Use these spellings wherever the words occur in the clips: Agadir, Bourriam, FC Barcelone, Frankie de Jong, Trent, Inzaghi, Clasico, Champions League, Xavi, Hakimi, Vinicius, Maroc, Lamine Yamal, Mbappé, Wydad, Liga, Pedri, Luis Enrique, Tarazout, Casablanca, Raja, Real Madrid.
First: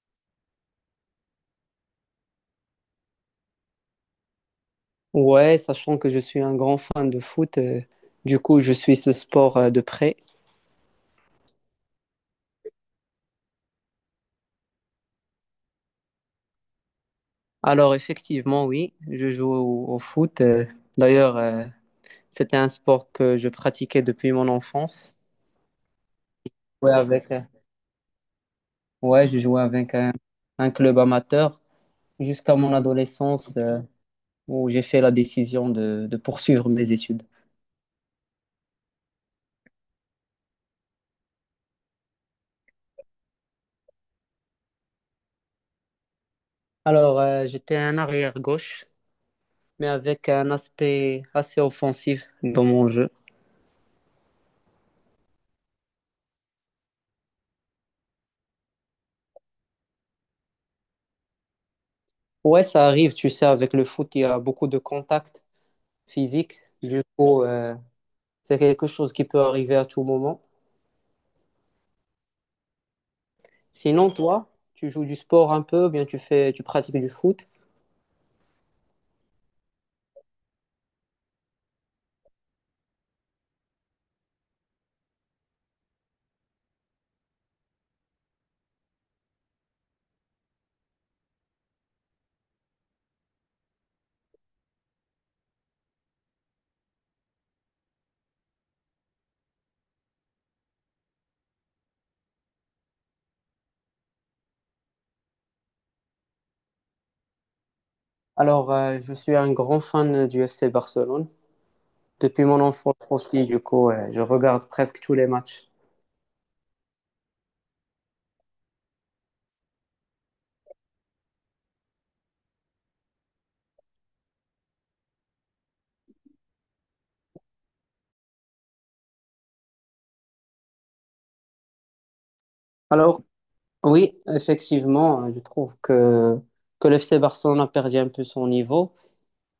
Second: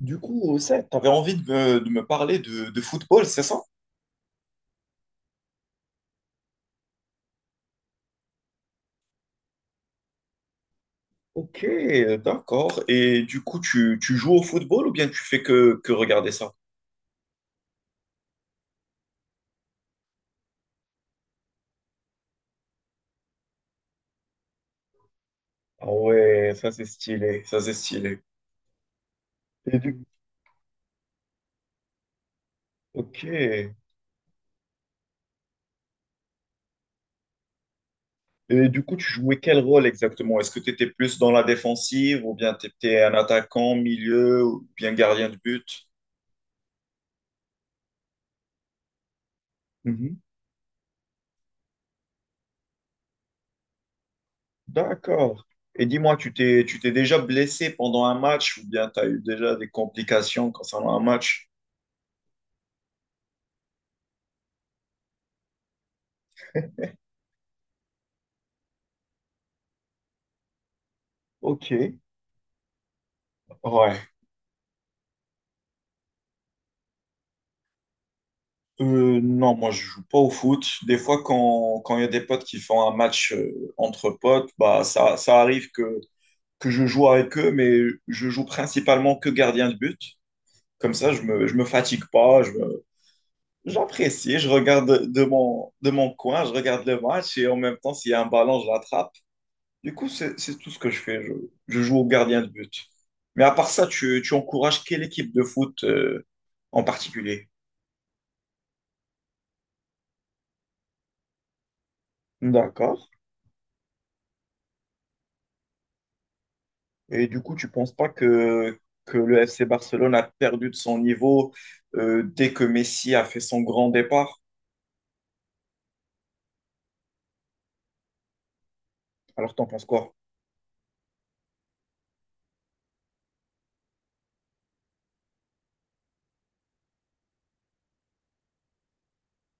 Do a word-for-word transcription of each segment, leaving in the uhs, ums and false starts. Du coup, ça, t'avais envie de me, de me parler de, de football, c'est ça? Ouais, sachant que je suis un grand fan de foot, euh, du coup, je suis ce sport euh, de près. Ok, d'accord. Et du coup, tu, tu joues au football ou bien tu fais que, que regarder ça? Alors, effectivement, oui, je joue au, au foot. Euh, d'ailleurs, euh, c'était un sport que je pratiquais depuis mon enfance. Ah ouais, ça c'est Ouais, avec, euh, stylé, ça c'est stylé. ouais, je jouais Et avec du... un, un club amateur jusqu'à mon Ok. adolescence, euh, où j'ai fait la décision de, de poursuivre mes études. Et du coup, tu jouais quel rôle exactement? Est-ce que tu étais plus dans la défensive ou bien tu étais un attaquant, milieu ou bien gardien de but? Alors, euh, j'étais un arrière gauche, mais Mhm. avec un aspect assez offensif dans mon jeu. D'accord. Et dis-moi, tu t'es, tu t'es déjà blessé pendant un match ou bien tu as eu déjà des complications concernant un match? Ouais, ça arrive, tu sais, avec le foot, il y a beaucoup de contacts physiques. Du coup, euh, c'est quelque chose qui peut arriver à tout moment. Ok. Ouais. Sinon, toi, tu joues du sport un peu, ou bien tu fais, tu pratiques du foot. Euh, non, moi je joue pas au foot. Des fois, quand quand il y a des potes qui font un match euh, entre potes, bah ça, ça arrive que, que je joue avec eux, mais je joue principalement que gardien de but. Comme ça, je me, je me fatigue pas, je me- j'apprécie, je regarde de, de mon, de mon coin, je regarde le match et en même temps, s'il y a un ballon, je l'attrape. Du coup, c'est, c'est tout ce que je fais. Je, je joue au gardien de but. Mais à part ça, tu, tu encourages quelle équipe de foot euh, en particulier? Alors, euh, je suis un grand fan du F C Barcelone. Depuis mon enfance D'accord. aussi, du coup, euh, je regarde presque tous les matchs. Et du coup, tu penses pas que, que le F C Barcelone a perdu de son niveau euh, dès que Messi a fait son grand départ? Alors, t'en penses quoi? Alors, oui, effectivement, euh, je trouve que, que le F C Barcelone a perdu un peu son niveau.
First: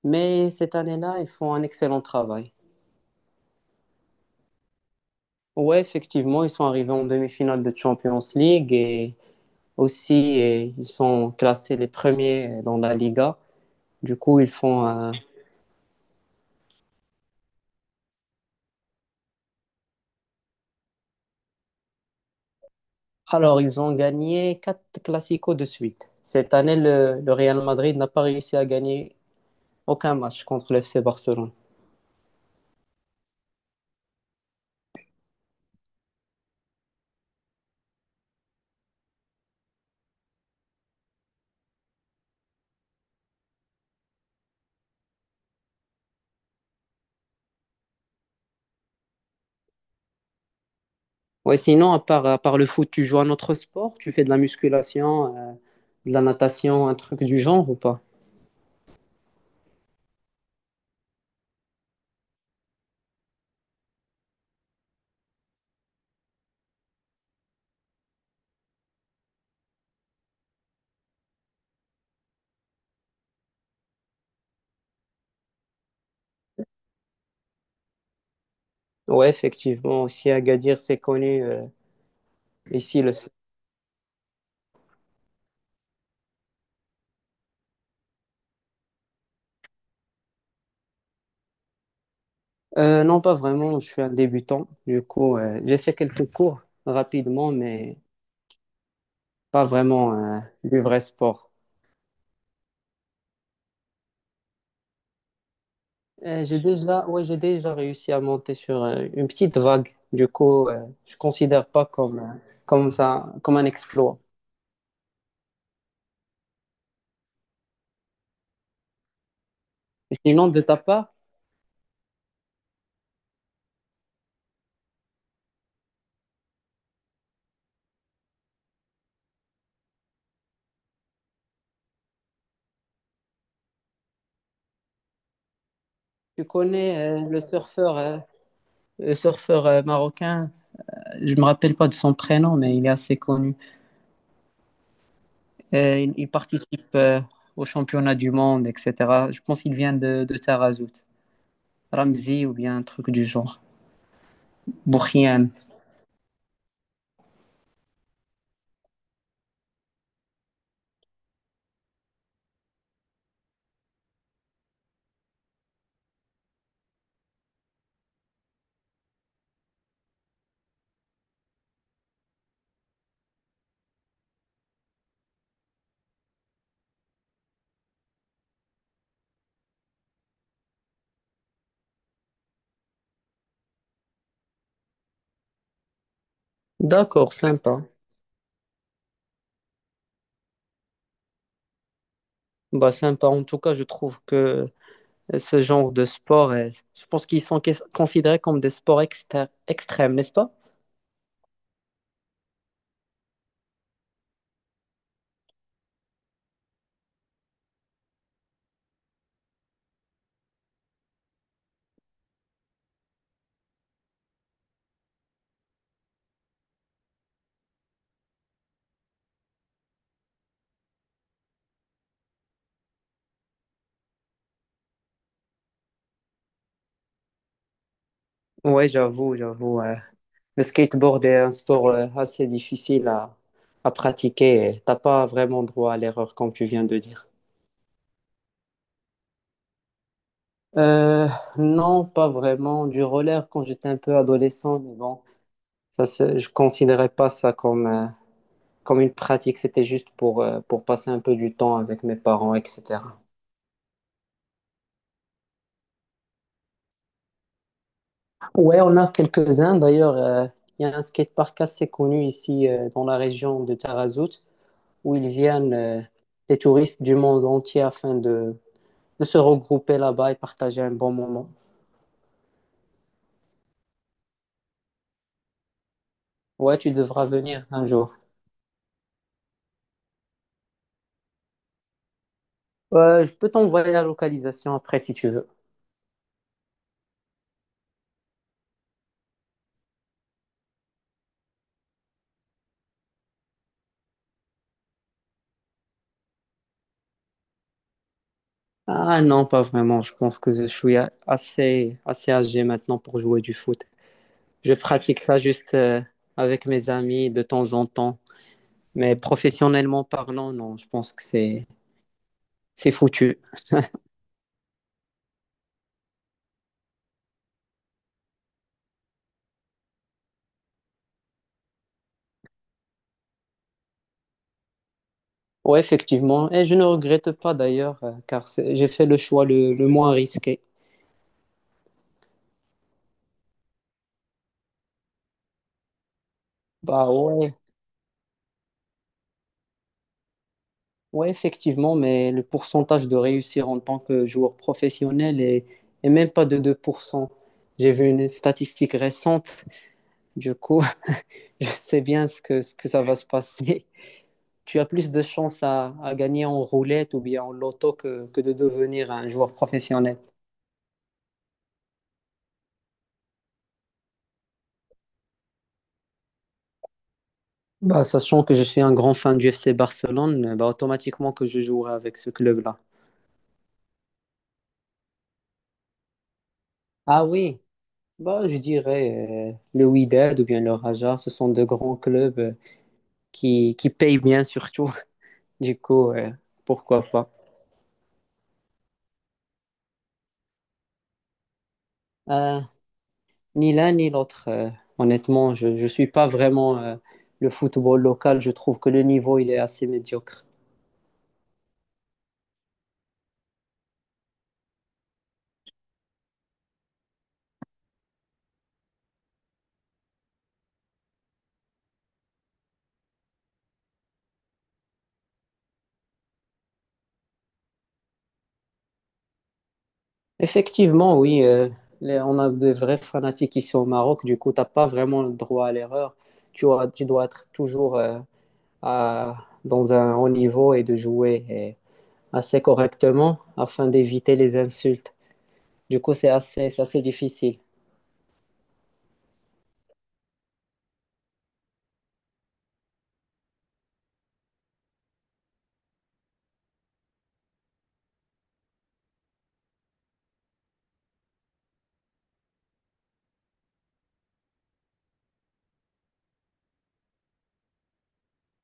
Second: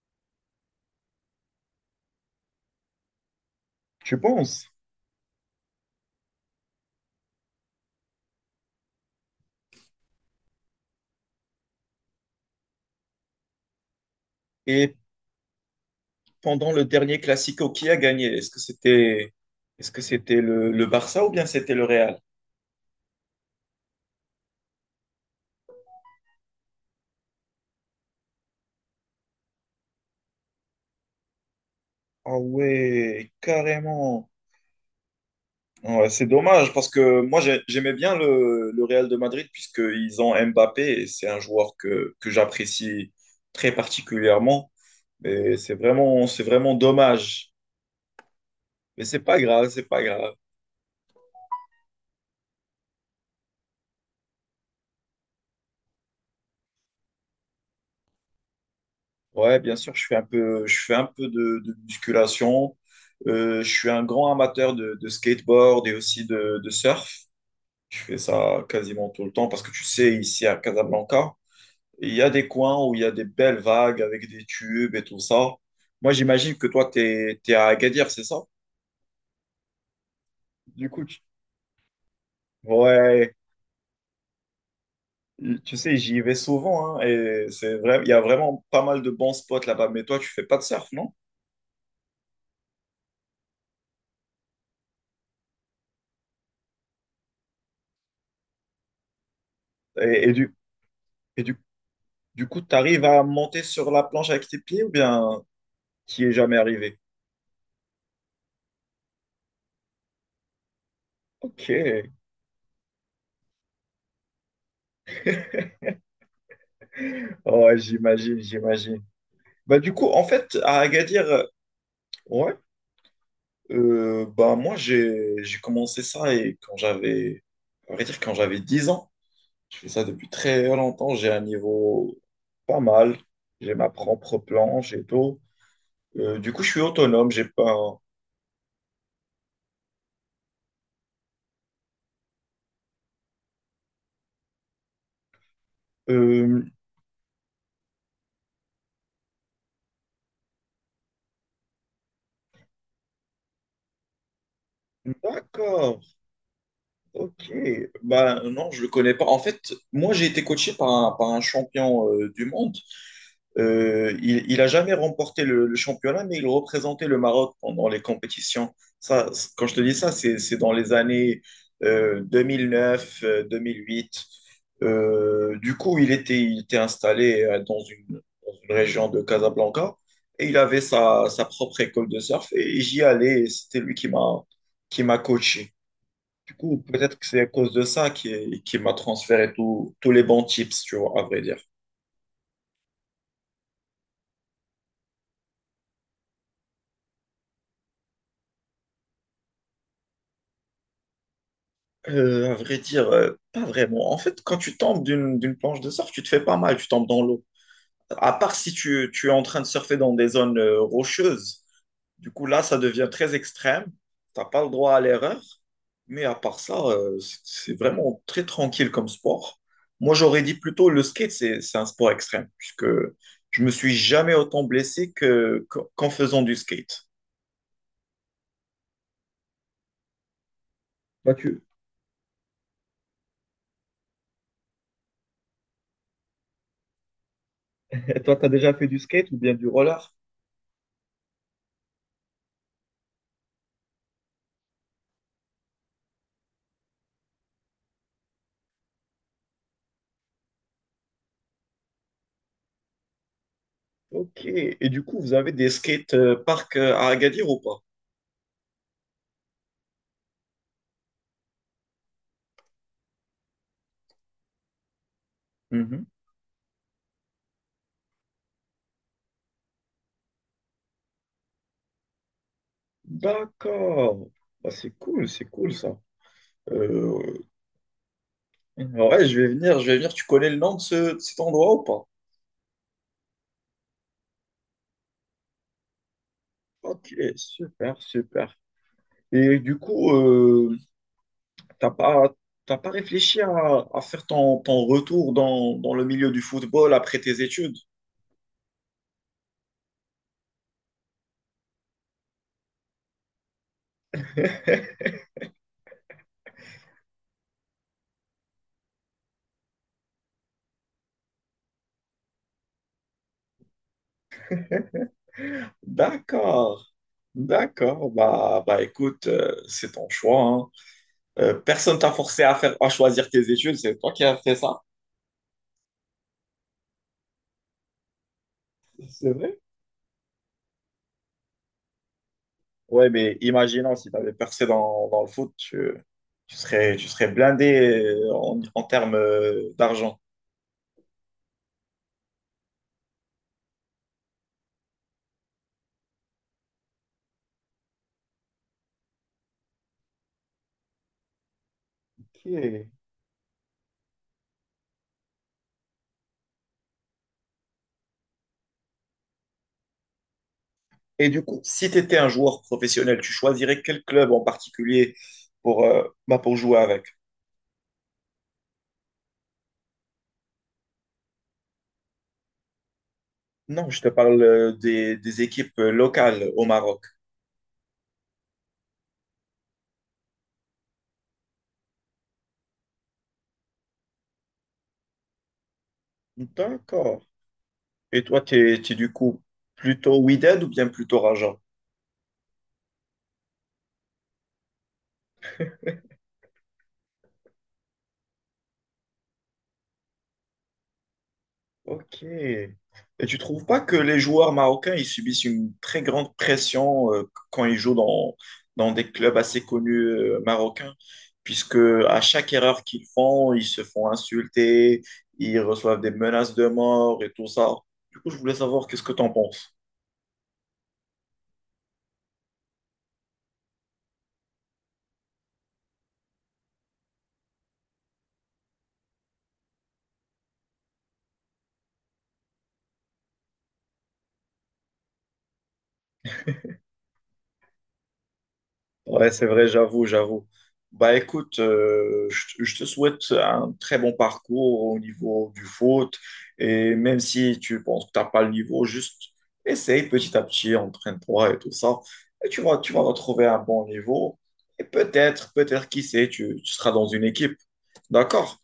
Mais cette année-là, ils font un excellent travail. Tu penses? Ouais, effectivement, ils sont arrivés en demi-finale de Champions League et aussi et ils sont classés les premiers dans la Liga. Du coup, ils font Et un- pendant le dernier Classico, qui a gagné? Est-ce que c'était est-ce que c'était le, le Barça ou bien c'était le Real? Alors, ils ont gagné quatre Clasico de suite. Cette année, le, le Real Madrid n'a pas réussi à gagner aucun match contre le F C Barcelone. Ah ouais, carrément. Ouais, c'est dommage parce que moi j'ai- j'aimais bien le, le Real de Madrid puisqu'ils ont Mbappé et c'est un joueur que, que j'apprécie très particulièrement. Mais c'est vraiment, c'est vraiment dommage. Mais c'est pas grave, c'est pas grave. Ouais, sinon, à part, à part le foot, tu joues à notre sport? Tu fais de la musculation, euh, de la natation, un truc du genre ou pas? Ouais, bien sûr, je fais un peu, je fais un peu de, de musculation. Euh, je suis un grand amateur de, de skateboard et aussi de, de surf. Je fais ça quasiment tout le temps parce que tu sais, ici à Casablanca, il y a des coins où il y a des belles vagues avec des tubes et tout ça. Moi, j'imagine que toi, t'es, t'es à Agadir, c'est ça? Ouais, effectivement, aussi Agadir, Du c'est coup, tu- connu. Euh, ici, le ouais, tu sais, j'y vais souvent hein, et c'est vrai, il y a vraiment pas mal de bons spots là-bas. Mais toi, tu fais pas de surf, non? Euh, non, pas vraiment. Je suis un débutant. Du coup, euh, j'ai fait quelques cours rapidement, mais pas vraiment Et, et euh, du, du vrai et sport. du Du coup, tu arrives à monter sur la planche avec tes pieds ou bien tu n'y es Euh, jamais J'ai arrivé? déjà, ouais, j'ai déjà réussi à monter sur euh, une petite vague. Du coup, euh, je considère Ok. pas comme, euh, comme ça, comme un exploit. Ouais, j'imagine, j'imagine. Bah, du coup, Et en sinon, fait, de ta à part, Agadir, euh, ouais, euh, bah, moi, j'ai, j'ai commencé ça et quand j'avais, à vrai dire, quand j'avais dix ans, je fais ça depuis très longtemps, j'ai un niveau pas mal, j'ai ma propre planche et tout. Euh, tu du coup, je suis connais euh, autonome, le j'ai pas. surfeur, euh, le surfeur euh, marocain. Je me rappelle pas de son prénom, mais il est assez connu. Euh, il, il Euh, participe euh, au championnat du monde, et cetera. Je pense qu'il vient de, de Tarazout. Ramzi ou bien un truc du genre. Bourriam. d'accord, Ok, bah non, je le connais pas. En fait, moi j'ai été coaché par un, par un champion euh, du monde. Euh, il, il a jamais remporté le, le championnat, mais il représentait le Maroc pendant les compétitions. Ça, c- quand je te dis ça, c'est, c'est dans les années euh, deux mille neuf, euh, deux mille huit. Euh, du coup, il était, il était installé euh, dans une, dans une région de Casablanca et il avait sa, sa propre école de surf et j'y allais. Et c'était lui qui m'a, qui m'a coaché. Du coup, peut-être que D'accord, c'est à cause de sympa. ça qui, qui m'a transféré tout- tous les bons tips, tu vois, à vrai dire. Bah, sympa. En tout cas, je trouve que euh, ce genre de sport, est- je pense qu'ils sont quais- considérés comme des sports exter- extrêmes, n'est-ce pas? Euh, à vrai dire, euh, pas vraiment. En fait, quand tu tombes d'une d'une planche de surf, tu te fais pas mal, tu tombes dans l'eau. À part si tu, tu es en train de surfer dans des zones euh, rocheuses. Du coup, là, ça devient très extrême. T'as pas le droit à l'erreur. Mais à part ça, euh, c'est c'est vraiment très tranquille comme sport. Moi, j'aurais dit plutôt le skate, c'est c'est un sport extrême, puisque je me suis jamais autant blessé que, qu'en faisant du skate. Ouais, j'avoue, j'avoue. Ouais. Le skateboard Toi, est un tu sport euh, assez difficile à, à pratiquer et t'as pas vraiment droit à l'erreur comme tu viens de dire. toi, t'as déjà fait du skate ou bien du roller? Euh, non, pas vraiment. Du roller quand j'étais un peu adolescent, mais bon, ça, c'est- je considérais pas ça comme, euh, comme une pratique. C'était juste pour, euh, pour passer un peu du temps avec mes parents, et cetera. Ok. Et du coup, vous avez des skate euh, parks euh, à Agadir ou pas? Ouais, on a quelques-uns. D'ailleurs, euh, il y a un skatepark assez connu ici euh, dans la région de Tarazout où ils viennent euh, Mhm. des touristes du monde entier afin de de se regrouper là-bas et partager un bon moment. D'accord. Bah, c'est cool, c'est cool ça. Ouais, tu Euh, devras venir un jour. Ouais, je vais venir, je vais venir. Tu connais le nom de, ce- de cet endroit ou pas? Euh, je peux t'envoyer la localisation après si tu veux. Ok, super, super. Et du coup, euh, t'as pas, t'as pas réfléchi à, à faire ton, ton retour dans, dans le milieu du football après tes études? Ah non, pas vraiment. Je pense que je suis a- assez, assez âgé maintenant pour jouer du foot. Je pratique ça juste euh, avec mes amis de temps en temps. Mais professionnellement parlant, non, je pense que c'est, c'est foutu. D'accord. D'accord, bah, bah écoute, euh, c'est ton choix, hein. Euh, personne t'a forcé à faire, à choisir tes études, c'est toi qui as fait ça. Ouais, effectivement. Et je ne regrette pas d'ailleurs, euh, car c'est- j'ai fait le C'est choix vrai? le, le moins risqué. Ouais, mais imaginons si tu avais percé dans, dans le foot, tu, tu serais, tu Bah serais ouais, blindé euh, en, en termes euh, d'argent. oui, effectivement, mais le pourcentage de réussir en tant que joueur professionnel est, est même pas de deux pour cent. J'ai vu une statistique récente, du coup, je sais bien ce que, ce que Ok. ça va se passer. Tu as plus de chances à, à gagner en roulette ou bien en loto que, que de devenir un joueur professionnel. Et du coup, si tu étais un joueur professionnel, tu choisirais quel club en particulier pour, euh, bah, pour jouer avec? Bah, sachant que je suis un grand fan du F C Barcelone, bah, automatiquement que je jouerai avec ce club-là. Non, je te parle euh, des, des équipes euh, locales au Maroc. Ah oui, bah, je dirais euh, le Wydad ou bien le Raja, ce sont de grands clubs. euh, qui, qui paye bien surtout. Du coup, euh, pourquoi D'accord. pas. Et toi, tu es, du coup plutôt Wydad ou bien plutôt Raja? Euh, ni l'un ni l'autre. Euh, honnêtement, je ne suis pas vraiment euh, le football local. Je trouve que le niveau, il est assez médiocre. Ok. Et tu trouves pas que les joueurs marocains, ils subissent une très grande pression euh, quand ils jouent dans, dans des clubs assez connus euh, marocains, puisque à chaque erreur qu'ils font, ils se font insulter, ils reçoivent des menaces de mort et tout ça. Du coup, je voulais savoir qu'est-ce que tu en penses. Effectivement, oui, euh, les- on a de vrais fanatiques ici au Maroc. Du coup, tu n'as pas vraiment le droit à l'erreur. Tu, as- tu dois être toujours euh, à- dans un haut niveau et de jouer euh, assez correctement afin d'éviter les insultes. Du coup, c'est assez, c'est assez difficile. Ouais, c'est vrai, j'avoue, j'avoue. Bah écoute, euh, je, te je te souhaite un très bon parcours au niveau du foot. Et même si tu penses que t'as pas le niveau, juste essaye petit à petit, entraîne-toi et tout ça. Et tu vas, tu vas retrouver un bon niveau. Et peut-être, peut-être, qui sait, tu, tu seras dans une équipe. D'accord?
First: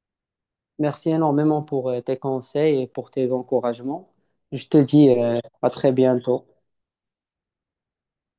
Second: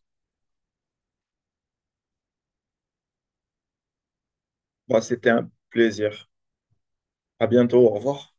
Merci énormément pour euh, tes conseils et pour tes encouragements. Je te Bah, dis c'était euh, un à très plaisir. bientôt. À bientôt, au revoir.